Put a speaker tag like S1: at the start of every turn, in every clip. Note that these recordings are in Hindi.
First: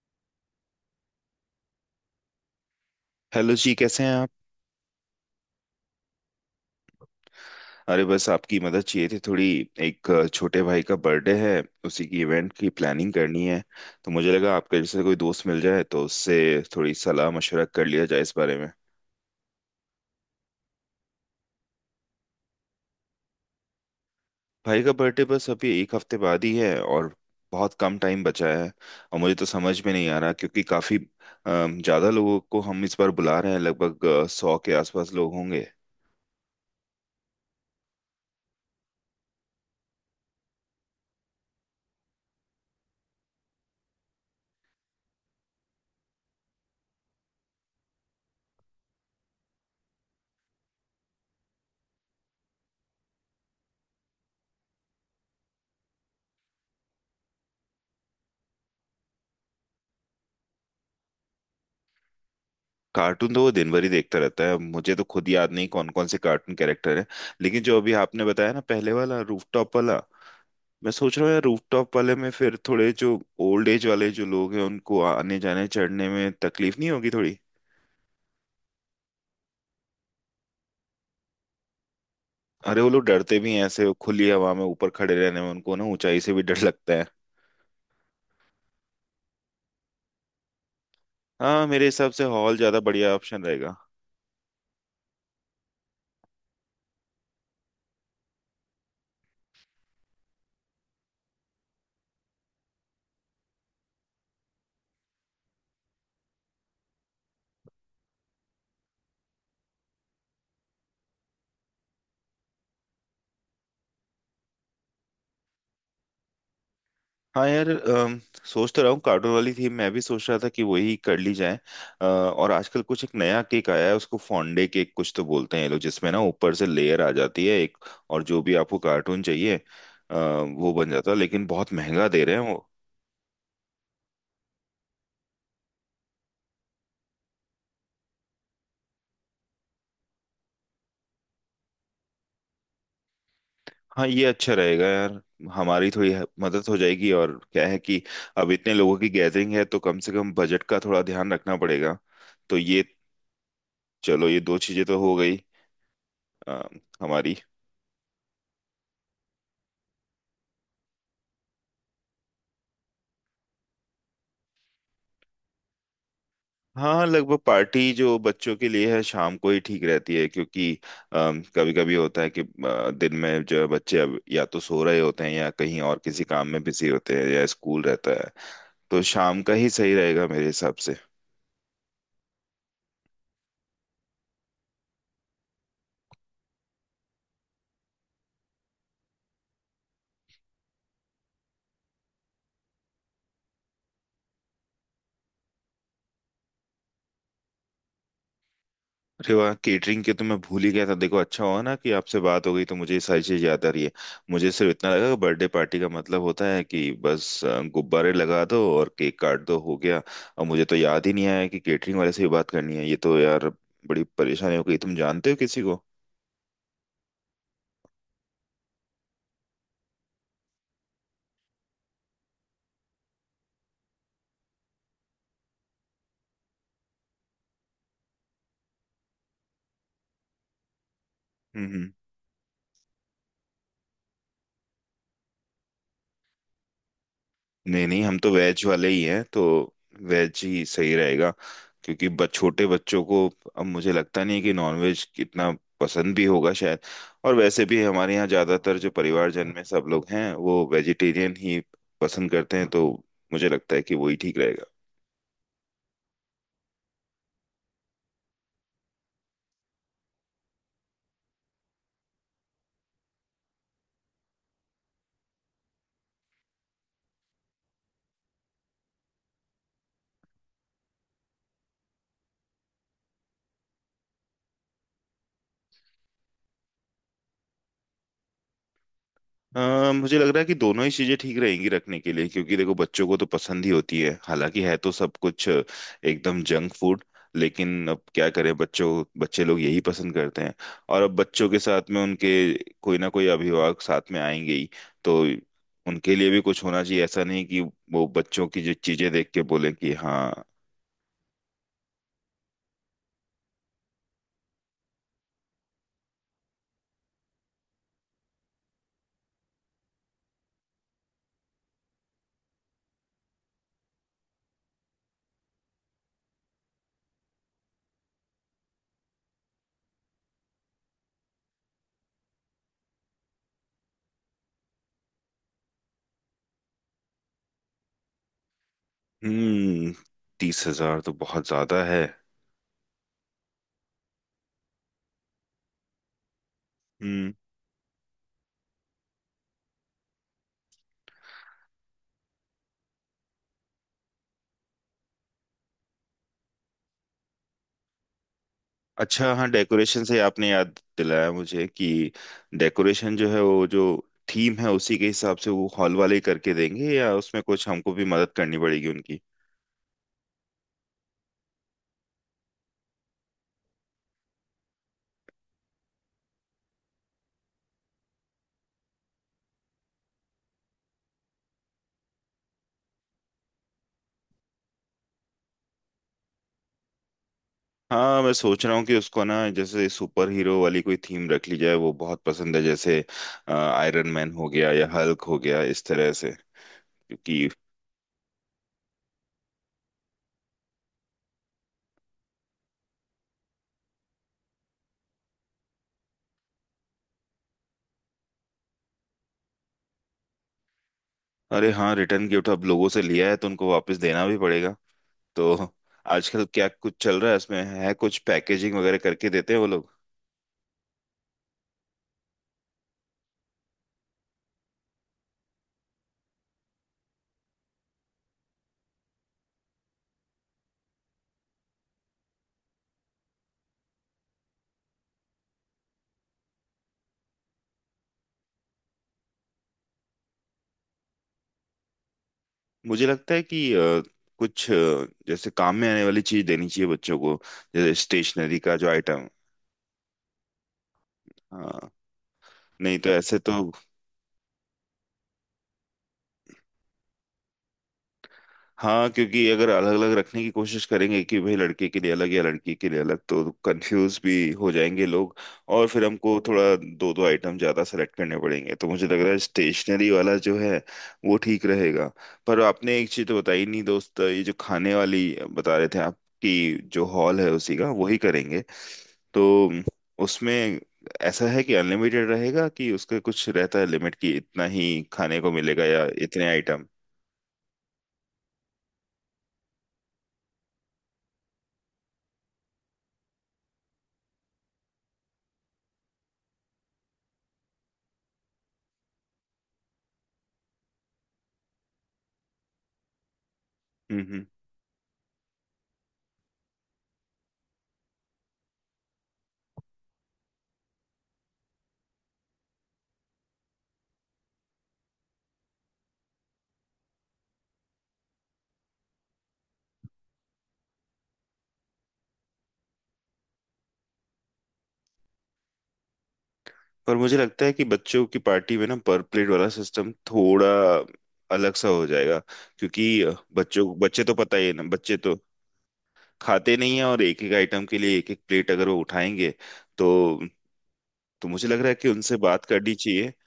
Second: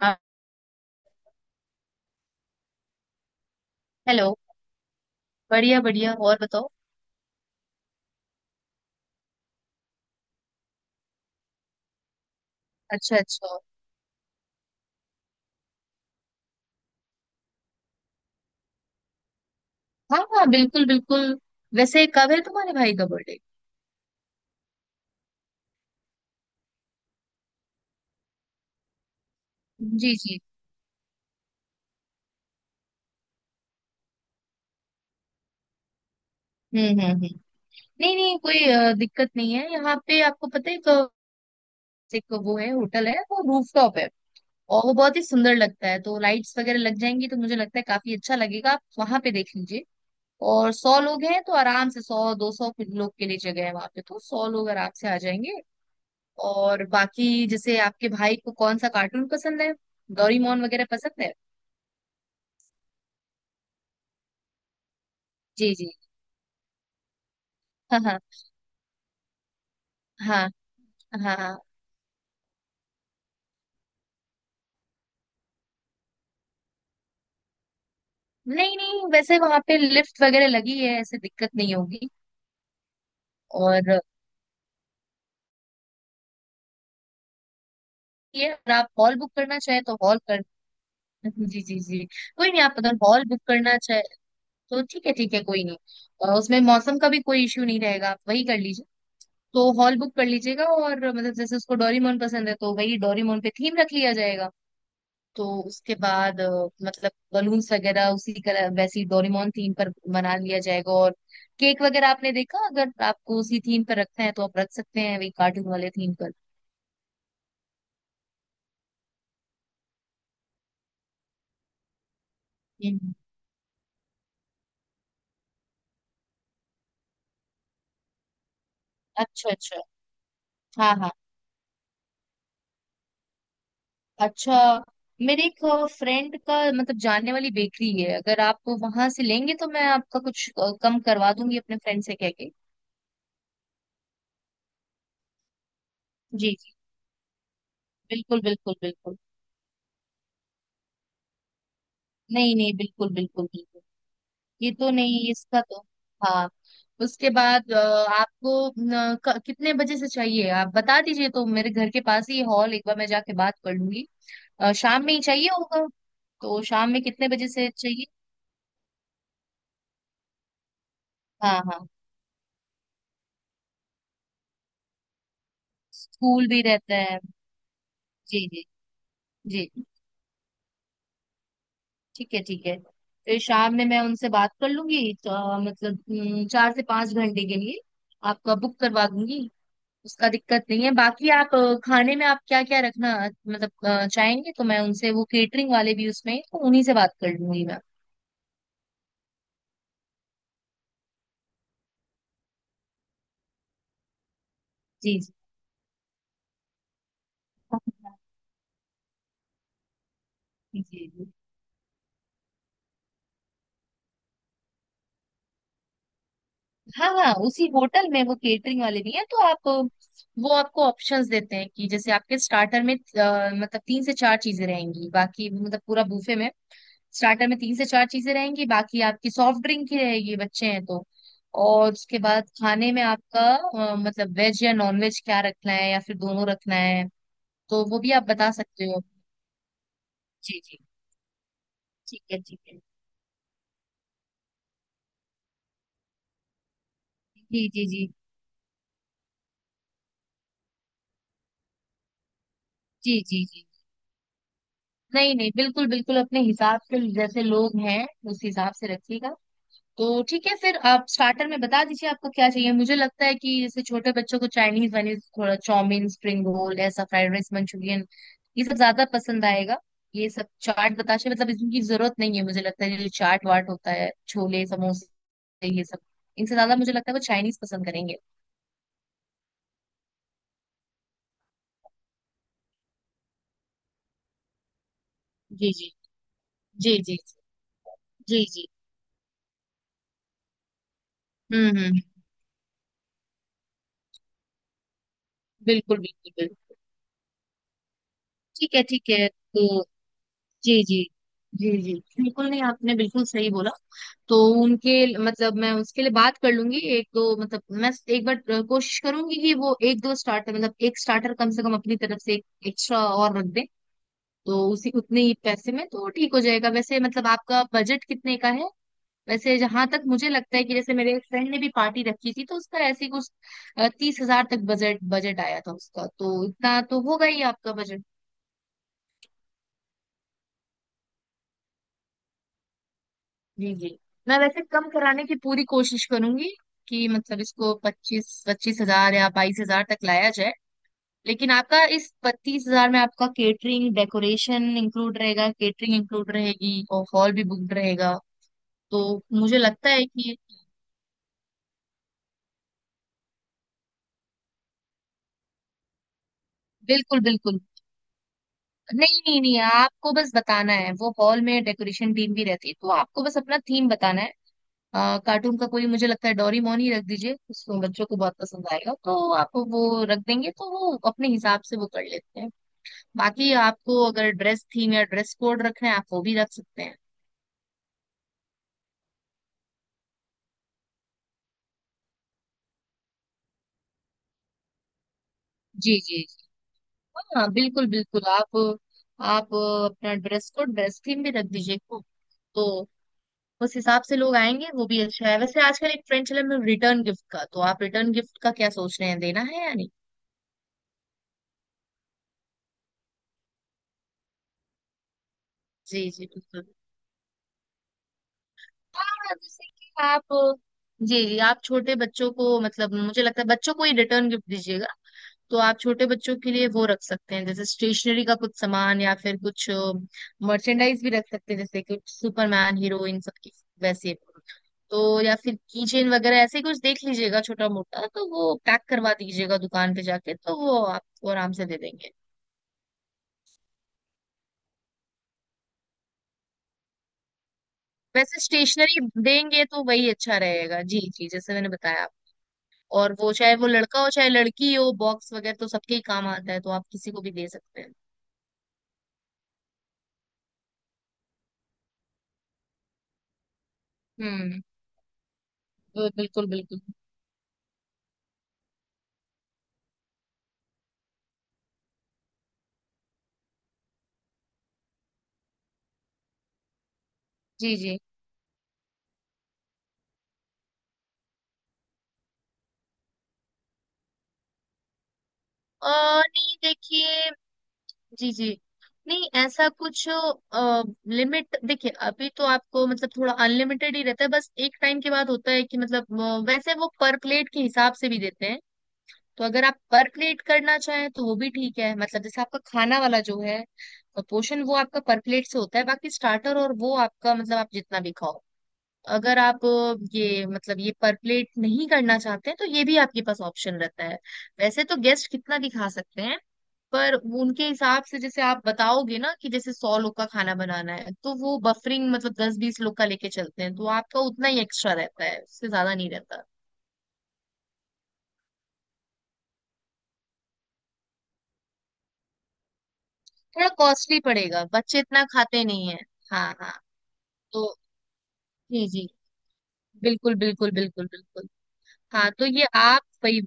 S1: हाँ,
S2: हेलो जी, कैसे हैं आप।
S1: हेलो। बढ़िया बढ़िया। और बताओ।
S2: अरे बस आपकी मदद चाहिए थी थोड़ी। एक छोटे भाई का बर्थडे है, उसी की इवेंट की प्लानिंग
S1: अच्छा
S2: करनी
S1: अच्छा।
S2: है। तो मुझे लगा आपके जैसे कोई दोस्त मिल जाए तो उससे थोड़ी सलाह मशवरा कर लिया जाए इस बारे में।
S1: हाँ हाँ, बिल्कुल बिल्कुल। वैसे कब है तुम्हारे भाई का बर्थडे?
S2: भाई का बर्थडे बस अभी एक हफ्ते बाद ही है, और बहुत कम टाइम बचा है। और मुझे तो समझ में नहीं
S1: जी
S2: आ रहा,
S1: जी।
S2: क्योंकि काफ़ी ज़्यादा लोगों को हम इस बार बुला रहे हैं, लगभग 100 के आसपास लोग होंगे।
S1: हम्म। नहीं नहीं, कोई दिक्कत नहीं है। यहाँ पे आपको पता है, एक एक वो है, होटल है, वो रूफटॉप है। और वो बहुत ही सुंदर लगता है, तो लाइट्स वगैरह लग जाएंगी तो मुझे लगता है काफी अच्छा लगेगा, आप वहां पे देख लीजिए। और सौ लोग हैं तो आराम से 100 200 लोग के लिए जगह है वहां पे, तो 100 लोग आराम से आ जाएंगे। और बाकी जैसे आपके भाई को कौन सा कार्टून पसंद है? डोरीमोन वगैरह पसंद है?
S2: कार्टून तो वो दिन भर ही देखता रहता है, मुझे तो खुद याद नहीं
S1: जी जी।
S2: कौन कौन से कार्टून कैरेक्टर हैं। लेकिन जो अभी
S1: हाँ हाँ
S2: आपने बताया ना, पहले वाला रूफटॉप वाला।
S1: हाँ
S2: मैं सोच रहा हूँ
S1: हाँ
S2: यार,
S1: हाँ।
S2: रूफटॉप वाले में फिर थोड़े जो ओल्ड एज वाले जो लोग हैं उनको आने जाने चढ़ने में तकलीफ नहीं होगी थोड़ी।
S1: नहीं नहीं, वैसे वहां पे लिफ्ट वगैरह लगी है, ऐसे दिक्कत नहीं होगी।
S2: अरे वो लोग डरते भी हैं ऐसे, वो
S1: और
S2: खुली हवा में ऊपर खड़े रहने में उनको ना ऊंचाई से भी डर लगता है।
S1: ये, अगर आप हॉल बुक करना चाहे तो हॉल कर जी
S2: हाँ,
S1: जी
S2: मेरे
S1: जी।
S2: हिसाब से
S1: कोई
S2: हॉल
S1: नहीं, आप
S2: ज्यादा
S1: अगर
S2: बढ़िया
S1: हॉल बुक
S2: ऑप्शन रहेगा।
S1: करना चाहे तो ठीक है ठीक है, कोई नहीं। उसमें मौसम का भी कोई इश्यू नहीं रहेगा, आप वही कर लीजिए। तो हॉल बुक कर लीजिएगा, और मतलब जैसे उसको डोरीमोन पसंद है तो वही डोरीमोन पे थीम रख लिया जाएगा। तो उसके बाद मतलब बलून्स वगैरह उसी कलर वैसी डोरेमोन थीम पर बना लिया जाएगा, और केक वगैरह आपने देखा, अगर आपको उसी थीम पर रखना है तो आप रख सकते हैं, वही कार्टून वाले थीम पर।
S2: हाँ यार, सोच तो रहा हूँ कार्टून वाली थी मैं भी सोच रहा था कि वही कर ली जाए। और आजकल कुछ
S1: हम्म।
S2: एक नया केक आया है, उसको फॉन्डे केक कुछ तो बोलते हैं ये लोग, जिसमें ना ऊपर से लेयर आ जाती है एक। और जो भी आपको कार्टून
S1: अच्छा
S2: चाहिए
S1: अच्छा।
S2: वो बन
S1: हाँ
S2: जाता
S1: हाँ।
S2: है, लेकिन बहुत महंगा दे रहे हैं वो।
S1: अच्छा। मेरे एक फ्रेंड का, मतलब जानने वाली बेकरी है, अगर आप वहां से लेंगे तो मैं आपका कुछ कम करवा दूंगी अपने फ्रेंड से कह के।
S2: हाँ ये अच्छा रहेगा यार। हमारी थोड़ी
S1: जी
S2: मदद
S1: जी।
S2: हो जाएगी, और क्या है कि
S1: बिल्कुल
S2: अब इतने
S1: बिल्कुल
S2: लोगों की
S1: बिल्कुल।
S2: गैदरिंग है तो कम से कम बजट का थोड़ा ध्यान रखना पड़ेगा।
S1: नहीं
S2: तो
S1: नहीं,
S2: ये,
S1: बिल्कुल बिल्कुल बिल्कुल।
S2: चलो ये दो
S1: ये
S2: चीजें
S1: तो
S2: तो हो
S1: नहीं,
S2: गई।
S1: इसका तो। हाँ।
S2: अ,
S1: उसके
S2: हमारी।
S1: बाद आपको न, कितने बजे से चाहिए? आप बता दीजिए तो मेरे घर के पास ही हॉल एक बार मैं जाके बात कर लूंगी। शाम में ही चाहिए होगा, तो शाम में
S2: हाँ,
S1: कितने
S2: लगभग
S1: बजे से
S2: पार्टी
S1: चाहिए?
S2: जो बच्चों के लिए है शाम को ही ठीक रहती है, क्योंकि
S1: हाँ
S2: कभी
S1: हाँ,
S2: कभी होता है कि दिन में जो है बच्चे अब या तो सो रहे होते हैं या कहीं और किसी
S1: स्कूल
S2: काम
S1: भी
S2: में बिजी
S1: रहता
S2: होते
S1: है।
S2: हैं या स्कूल रहता है।
S1: जी जी
S2: तो शाम का
S1: जी।
S2: ही सही रहेगा मेरे हिसाब से।
S1: ठीक है ठीक है। फिर शाम में मैं उनसे बात कर लूंगी तो, मतलब 4 से 5 घंटे के लिए आपका बुक करवा दूंगी। उसका दिक्कत नहीं है, बाकी आप खाने में आप क्या क्या रखना मतलब चाहेंगे तो मैं उनसे, वो केटरिंग वाले भी उसमें हैं, तो उन्हीं से बात कर लूंगी मैं।
S2: अरे वाह, केटरिंग के तो मैं भूल ही गया था। देखो अच्छा हुआ ना कि आपसे बात हो गई, तो मुझे ये सारी चीज याद आ रही है। मुझे सिर्फ इतना लगा कि
S1: जी जी
S2: बर्थडे पार्टी का मतलब होता है कि बस गुब्बारे लगा दो और केक काट दो, हो गया। और मुझे तो
S1: जी
S2: याद ही नहीं
S1: जी।
S2: आया कि केटरिंग वाले से भी बात करनी है, ये तो यार बड़ी परेशानी हो गई। तुम जानते हो किसी को।
S1: हाँ हाँ, उसी होटल में वो केटरिंग वाले भी हैं तो आप वो आपको ऑप्शंस देते हैं कि जैसे आपके स्टार्टर में मतलब तीन से चार चीजें रहेंगी, बाकी मतलब पूरा बूफे में। स्टार्टर में तीन से चार चीजें रहेंगी, बाकी आपकी सॉफ्ट ड्रिंक की रहेगी, बच्चे हैं तो।
S2: हम्म हम्म।
S1: और उसके बाद खाने में आपका मतलब वेज या नॉन वेज क्या रखना है या फिर दोनों रखना है, तो
S2: नहीं
S1: वो
S2: नहीं,
S1: भी
S2: हम
S1: आप
S2: तो
S1: बता
S2: वेज
S1: सकते
S2: वाले
S1: हो।
S2: ही हैं तो वेज
S1: जी
S2: ही
S1: जी।
S2: सही रहेगा। क्योंकि
S1: ठीक है ठीक
S2: छोटे
S1: है।
S2: बच्चों को अब मुझे लगता नहीं है कि नॉनवेज इतना पसंद भी होगा शायद। और वैसे
S1: जी
S2: भी
S1: जी जी।
S2: हमारे यहाँ ज्यादातर जो परिवारजन में सब लोग हैं वो वेजिटेरियन ही पसंद करते हैं, तो
S1: जी जी
S2: मुझे
S1: जी।
S2: लगता है कि वही ठीक रहेगा।
S1: नहीं नहीं, बिल्कुल बिल्कुल, अपने हिसाब से जैसे लोग हैं उस हिसाब से रखिएगा। तो ठीक है, फिर आप स्टार्टर में बता दीजिए आपको क्या चाहिए। मुझे लगता है कि जैसे छोटे बच्चों को चाइनीज वाइनीज, थोड़ा चाउमीन, स्प्रिंग रोल, ऐसा फ्राइड राइस, मंचूरियन, ये सब ज्यादा पसंद आएगा। ये सब चाट बताशे मतलब इनकी जरूरत नहीं है, मुझे लगता है जो चाट वाट होता है, छोले समोसे ये सब, इनसे ज्यादा मुझे लगता है वो चाइनीज पसंद करेंगे।
S2: मुझे लग रहा है कि दोनों ही चीजें ठीक रहेंगी रखने के लिए, क्योंकि देखो बच्चों को तो पसंद ही होती है, हालांकि है तो सब कुछ
S1: जी जी।
S2: एकदम जंक
S1: जी
S2: फूड।
S1: जी।
S2: लेकिन अब क्या
S1: जी
S2: करें,
S1: जी।
S2: बच्चों बच्चे लोग यही पसंद करते हैं। और अब बच्चों के साथ
S1: हम्म।
S2: में उनके कोई ना कोई अभिभावक साथ में आएंगे ही, तो
S1: बिल्कुल
S2: उनके लिए
S1: बिल्कुल
S2: भी कुछ
S1: बिल्कुल।
S2: होना चाहिए। ऐसा नहीं कि वो बच्चों की जो
S1: ठीक है ठीक
S2: चीजें
S1: है,
S2: देख के बोले
S1: तो
S2: कि हाँ।
S1: जी जी। जी जी बिल्कुल। नहीं, आपने बिल्कुल सही बोला। तो उनके, मतलब मैं उसके लिए बात कर लूंगी एक दो, मतलब मैं एक बार कोशिश करूंगी कि वो एक दो स्टार्टर मतलब एक स्टार्टर कम से कम अपनी तरफ से एक एक्स्ट्रा और रख दें। तो उसी उतने ही पैसे में तो ठीक हो जाएगा। वैसे मतलब आपका बजट कितने का है? वैसे जहां तक मुझे लगता है कि जैसे मेरे एक फ्रेंड ने भी पार्टी रखी थी तो उसका ऐसे ही कुछ 30,000 तक बजट बजट आया था उसका, तो इतना तो होगा ही आपका बजट।
S2: हम्म 30,000 तो बहुत ज्यादा है।
S1: जी जी। मैं वैसे कम कराने की पूरी कोशिश करूंगी कि
S2: हम्म,
S1: मतलब इसको 25,000 या 22,000 तक लाया जाए। लेकिन आपका इस 30,000 में आपका केटरिंग डेकोरेशन इंक्लूड रहेगा, केटरिंग इंक्लूड रहेगी और हॉल भी बुक रहेगा। तो
S2: अच्छा हाँ,
S1: मुझे लगता
S2: डेकोरेशन
S1: है
S2: से
S1: कि,
S2: आपने याद दिलाया मुझे कि डेकोरेशन जो है वो जो थीम है उसी के हिसाब से वो हॉल वाले करके देंगे, या
S1: बिल्कुल
S2: उसमें
S1: बिल्कुल।
S2: कुछ हमको भी मदद करनी पड़ेगी उनकी।
S1: नहीं नहीं नहीं, आपको बस बताना है, वो हॉल में डेकोरेशन टीम भी रहती है, तो आपको बस अपना थीम बताना है। कार्टून का कोई, मुझे लगता है डोरीमोन ही रख दीजिए, उसको बच्चों को बहुत पसंद आएगा, तो आप वो रख देंगे तो वो अपने हिसाब से वो कर लेते हैं। बाकी आपको अगर ड्रेस थीम या ड्रेस कोड रखना है, आप वो भी रख सकते हैं।
S2: हाँ, मैं सोच रहा हूँ कि उसको ना जैसे सुपर हीरो वाली कोई थीम रख ली जाए, वो बहुत पसंद है जैसे, आयरन मैन हो गया या हल्क हो गया इस
S1: जी
S2: तरह
S1: जी
S2: से,
S1: जी।
S2: क्योंकि।
S1: हाँ बिल्कुल बिल्कुल, आप अपना ड्रेस कोड ड्रेस थीम भी रख दीजिए। तो उस हिसाब से लोग आएंगे, वो भी अच्छा है। वैसे आजकल एक ट्रेंड चला है रिटर्न गिफ्ट का, तो आप रिटर्न गिफ्ट का क्या सोच रहे हैं, देना है या नहीं?
S2: अरे हाँ, रिटर्न गिफ्ट अब लोगों से लिया है तो उनको वापस देना भी पड़ेगा। तो
S1: जी जी
S2: आजकल
S1: बिल्कुल।
S2: क्या कुछ चल रहा है इसमें, है कुछ पैकेजिंग वगैरह
S1: हाँ
S2: करके देते हैं
S1: जैसे
S2: वो लोग।
S1: कि आप, जी जी। आप छोटे बच्चों को मतलब मुझे लगता है बच्चों को ही रिटर्न गिफ्ट दीजिएगा। तो आप छोटे बच्चों के लिए वो रख सकते हैं जैसे स्टेशनरी का कुछ सामान, या फिर कुछ मर्चेंडाइज भी रख सकते हैं, जैसे कि सुपरमैन हीरो इन सब की वैसे। तो या फिर कीचेन वगैरह ऐसे ही कुछ देख लीजिएगा छोटा मोटा, तो वो पैक करवा दीजिएगा दुकान पे जाके, तो वो आपको आराम से दे देंगे।
S2: मुझे लगता है कि कुछ जैसे काम में आने वाली चीज देनी चाहिए बच्चों को। जैसे
S1: वैसे
S2: स्टेशनरी का जो
S1: स्टेशनरी
S2: आइटम,
S1: देंगे तो वही अच्छा रहेगा। जी जी, जैसे मैंने
S2: हाँ।
S1: बताया आप,
S2: नहीं तो
S1: और वो,
S2: ऐसे तो,
S1: चाहे वो लड़का हो चाहे लड़की हो, बॉक्स वगैरह तो सबके ही काम आता है, तो आप किसी को भी दे सकते हैं।
S2: हाँ। क्योंकि अगर अलग अलग रखने की कोशिश करेंगे कि भाई लड़के के लिए अलग या लड़की के लिए अलग तो कंफ्यूज भी
S1: हम्म।
S2: हो जाएंगे लोग। और फिर हमको
S1: बिल्कुल
S2: थोड़ा
S1: बिल्कुल।
S2: दो दो आइटम ज्यादा सेलेक्ट करने पड़ेंगे, तो मुझे लग रहा है स्टेशनरी वाला जो है वो ठीक रहेगा। पर आपने एक चीज तो बताई नहीं दोस्त, ये जो खाने वाली बता रहे थे आप, कि जो हॉल है
S1: जी
S2: उसी का
S1: जी।
S2: वही करेंगे तो उसमें ऐसा है कि अनलिमिटेड रहेगा, कि उसका कुछ रहता है लिमिट कि इतना ही खाने को मिलेगा
S1: अ,
S2: या इतने
S1: नहीं
S2: आइटम।
S1: देखिए। जी जी। नहीं ऐसा कुछ लिमिट। देखिए अभी तो आपको मतलब थोड़ा अनलिमिटेड ही रहता है, बस एक टाइम के बाद होता है कि मतलब वैसे वो पर प्लेट के हिसाब से भी देते हैं। तो अगर आप पर प्लेट करना चाहें तो वो भी ठीक है, मतलब जैसे आपका खाना वाला जो है पोर्शन, वो आपका पर प्लेट से होता है, बाकी स्टार्टर और वो आपका मतलब आप जितना भी खाओ। अगर आप ये मतलब ये परप्लेट नहीं करना चाहते हैं, तो ये भी आपके पास ऑप्शन रहता है। वैसे तो गेस्ट कितना भी खा सकते हैं, पर वो उनके हिसाब से जैसे आप बताओगे ना कि जैसे 100 लोग का खाना बनाना है, तो वो बफरिंग मतलब 10-20 लोग का लेके चलते हैं, तो आपका उतना ही एक्स्ट्रा रहता है, उससे ज्यादा नहीं रहता।
S2: पर मुझे लगता है कि बच्चों की पार्टी में ना पर प्लेट वाला सिस्टम थोड़ा अलग सा हो जाएगा, क्योंकि
S1: थोड़ा
S2: बच्चों
S1: कॉस्टली
S2: बच्चे तो पता
S1: पड़ेगा,
S2: ही है ना,
S1: बच्चे
S2: बच्चे
S1: इतना
S2: तो
S1: खाते नहीं है। हाँ हाँ,
S2: खाते नहीं है और एक एक
S1: तो
S2: आइटम के लिए एक एक प्लेट
S1: जी
S2: अगर वो
S1: जी।
S2: उठाएंगे तो।
S1: बिल्कुल बिल्कुल बिल्कुल
S2: तो
S1: बिल्कुल।
S2: मुझे लग रहा है कि
S1: हाँ
S2: उनसे
S1: तो
S2: बात
S1: ये
S2: करनी
S1: आप
S2: चाहिए,
S1: वही।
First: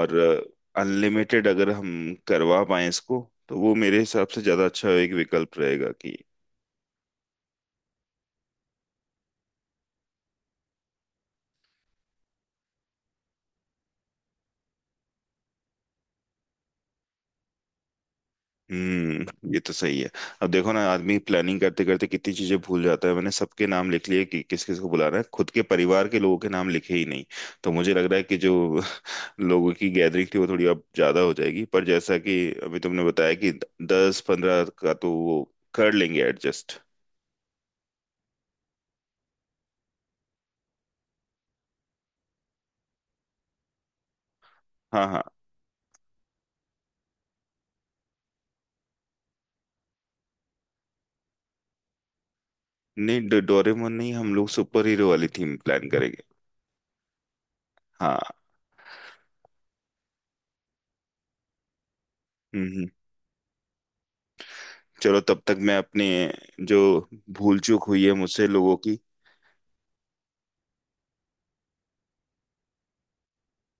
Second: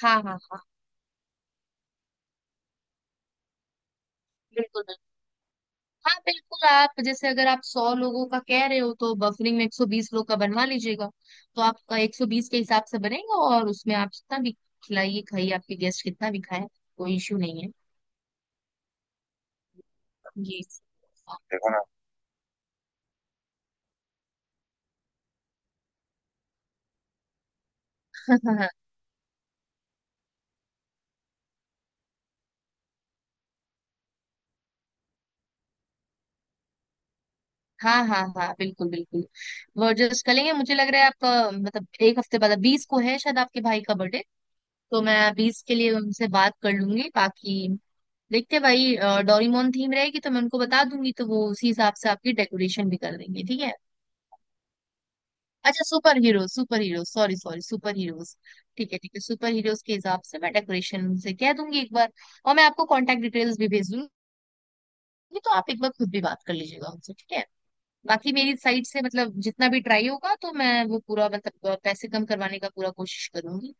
S1: हाँ हाँ हाँ,
S2: अनलिमिटेड अगर हम करवा पाए इसको तो वो मेरे हिसाब से ज्यादा
S1: बिल्कुल
S2: अच्छा
S1: बिल्कुल।
S2: एक विकल्प रहेगा
S1: हाँ
S2: कि।
S1: बिल्कुल, आप जैसे अगर आप 100 लोगों का कह रहे हो तो बफरिंग में 120 लोग का बनवा लीजिएगा। तो आपका 120 के हिसाब से बनेगा, और उसमें आप जितना भी खिलाइए खाइए, आपके गेस्ट कितना भी खाए, कोई इश्यू नहीं है।
S2: ये तो सही है। अब
S1: जी।
S2: देखो ना, आदमी
S1: हाँ
S2: प्लानिंग
S1: देखो ना।
S2: करते करते कितनी चीजें भूल जाता है। मैंने सबके नाम लिख लिए कि किस किस को बुलाना है, खुद के परिवार के लोगों के नाम लिखे ही नहीं। तो मुझे लग रहा है कि
S1: हाँ
S2: जो
S1: हाँ
S2: लोगों की गैदरिंग थी वो थोड़ी अब ज्यादा हो जाएगी, पर जैसा कि अभी तुमने बताया कि 10-15 का तो वो कर लेंगे एडजस्ट।
S1: हाँ हाँ हाँ, बिल्कुल बिल्कुल। वो एडजस्ट करेंगे। मुझे लग रहा है आपका मतलब एक हफ्ते बाद 20 को है शायद आपके भाई का बर्थडे। तो
S2: हाँ हाँ,
S1: मैं 20 के लिए उनसे बात कर लूंगी। बाकी देखते हैं भाई। डोरेमोन थीम रहेगी तो मैं उनको बता दूंगी, तो वो उसी हिसाब से आपकी डेकोरेशन भी कर
S2: नहीं
S1: देंगे। ठीक है?
S2: डोरेमोन नहीं, हम लोग सुपर हीरो वाली थीम
S1: अच्छा
S2: प्लान
S1: सुपर
S2: करेंगे।
S1: Hero super hero, sorry sorry, super heroes.
S2: हाँ।
S1: ठीक है ठीक है, सुपर हीरोज के हिसाब से मैं डेकोरेशन से कह दूंगी एक बार, और मैं
S2: हम्म
S1: आपको
S2: हम्म।
S1: कांटेक्ट डिटेल्स भी भेज दूंगी।
S2: चलो तब
S1: तो
S2: तक
S1: आप
S2: मैं
S1: एक बार
S2: अपने,
S1: खुद भी बात कर
S2: जो
S1: लीजिएगा उनसे, ठीक है?
S2: भूल चूक हुई है
S1: बाकी
S2: मुझसे
S1: मेरी
S2: लोगों
S1: साइड
S2: की।
S1: से मतलब जितना भी ट्राई होगा तो मैं वो पूरा मतलब पैसे कम करवाने का पूरा कोशिश करूंगी।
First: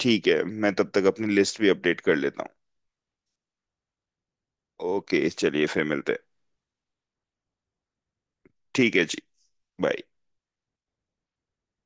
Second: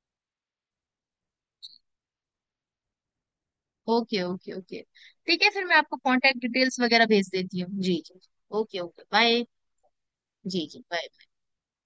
S2: ठीक है, मैं तब तक अपनी लिस्ट भी अपडेट कर लेता
S1: ओके ओके ओके।
S2: हूँ। ओके,
S1: ठीक है फिर
S2: चलिए
S1: मैं
S2: फिर
S1: आपको
S2: मिलते हैं।
S1: कांटेक्ट डिटेल्स वगैरह भेज देती हूँ। जी जी। ओके
S2: ठीक
S1: ओके
S2: है जी,
S1: बाय।
S2: बाय।
S1: जी जी bye।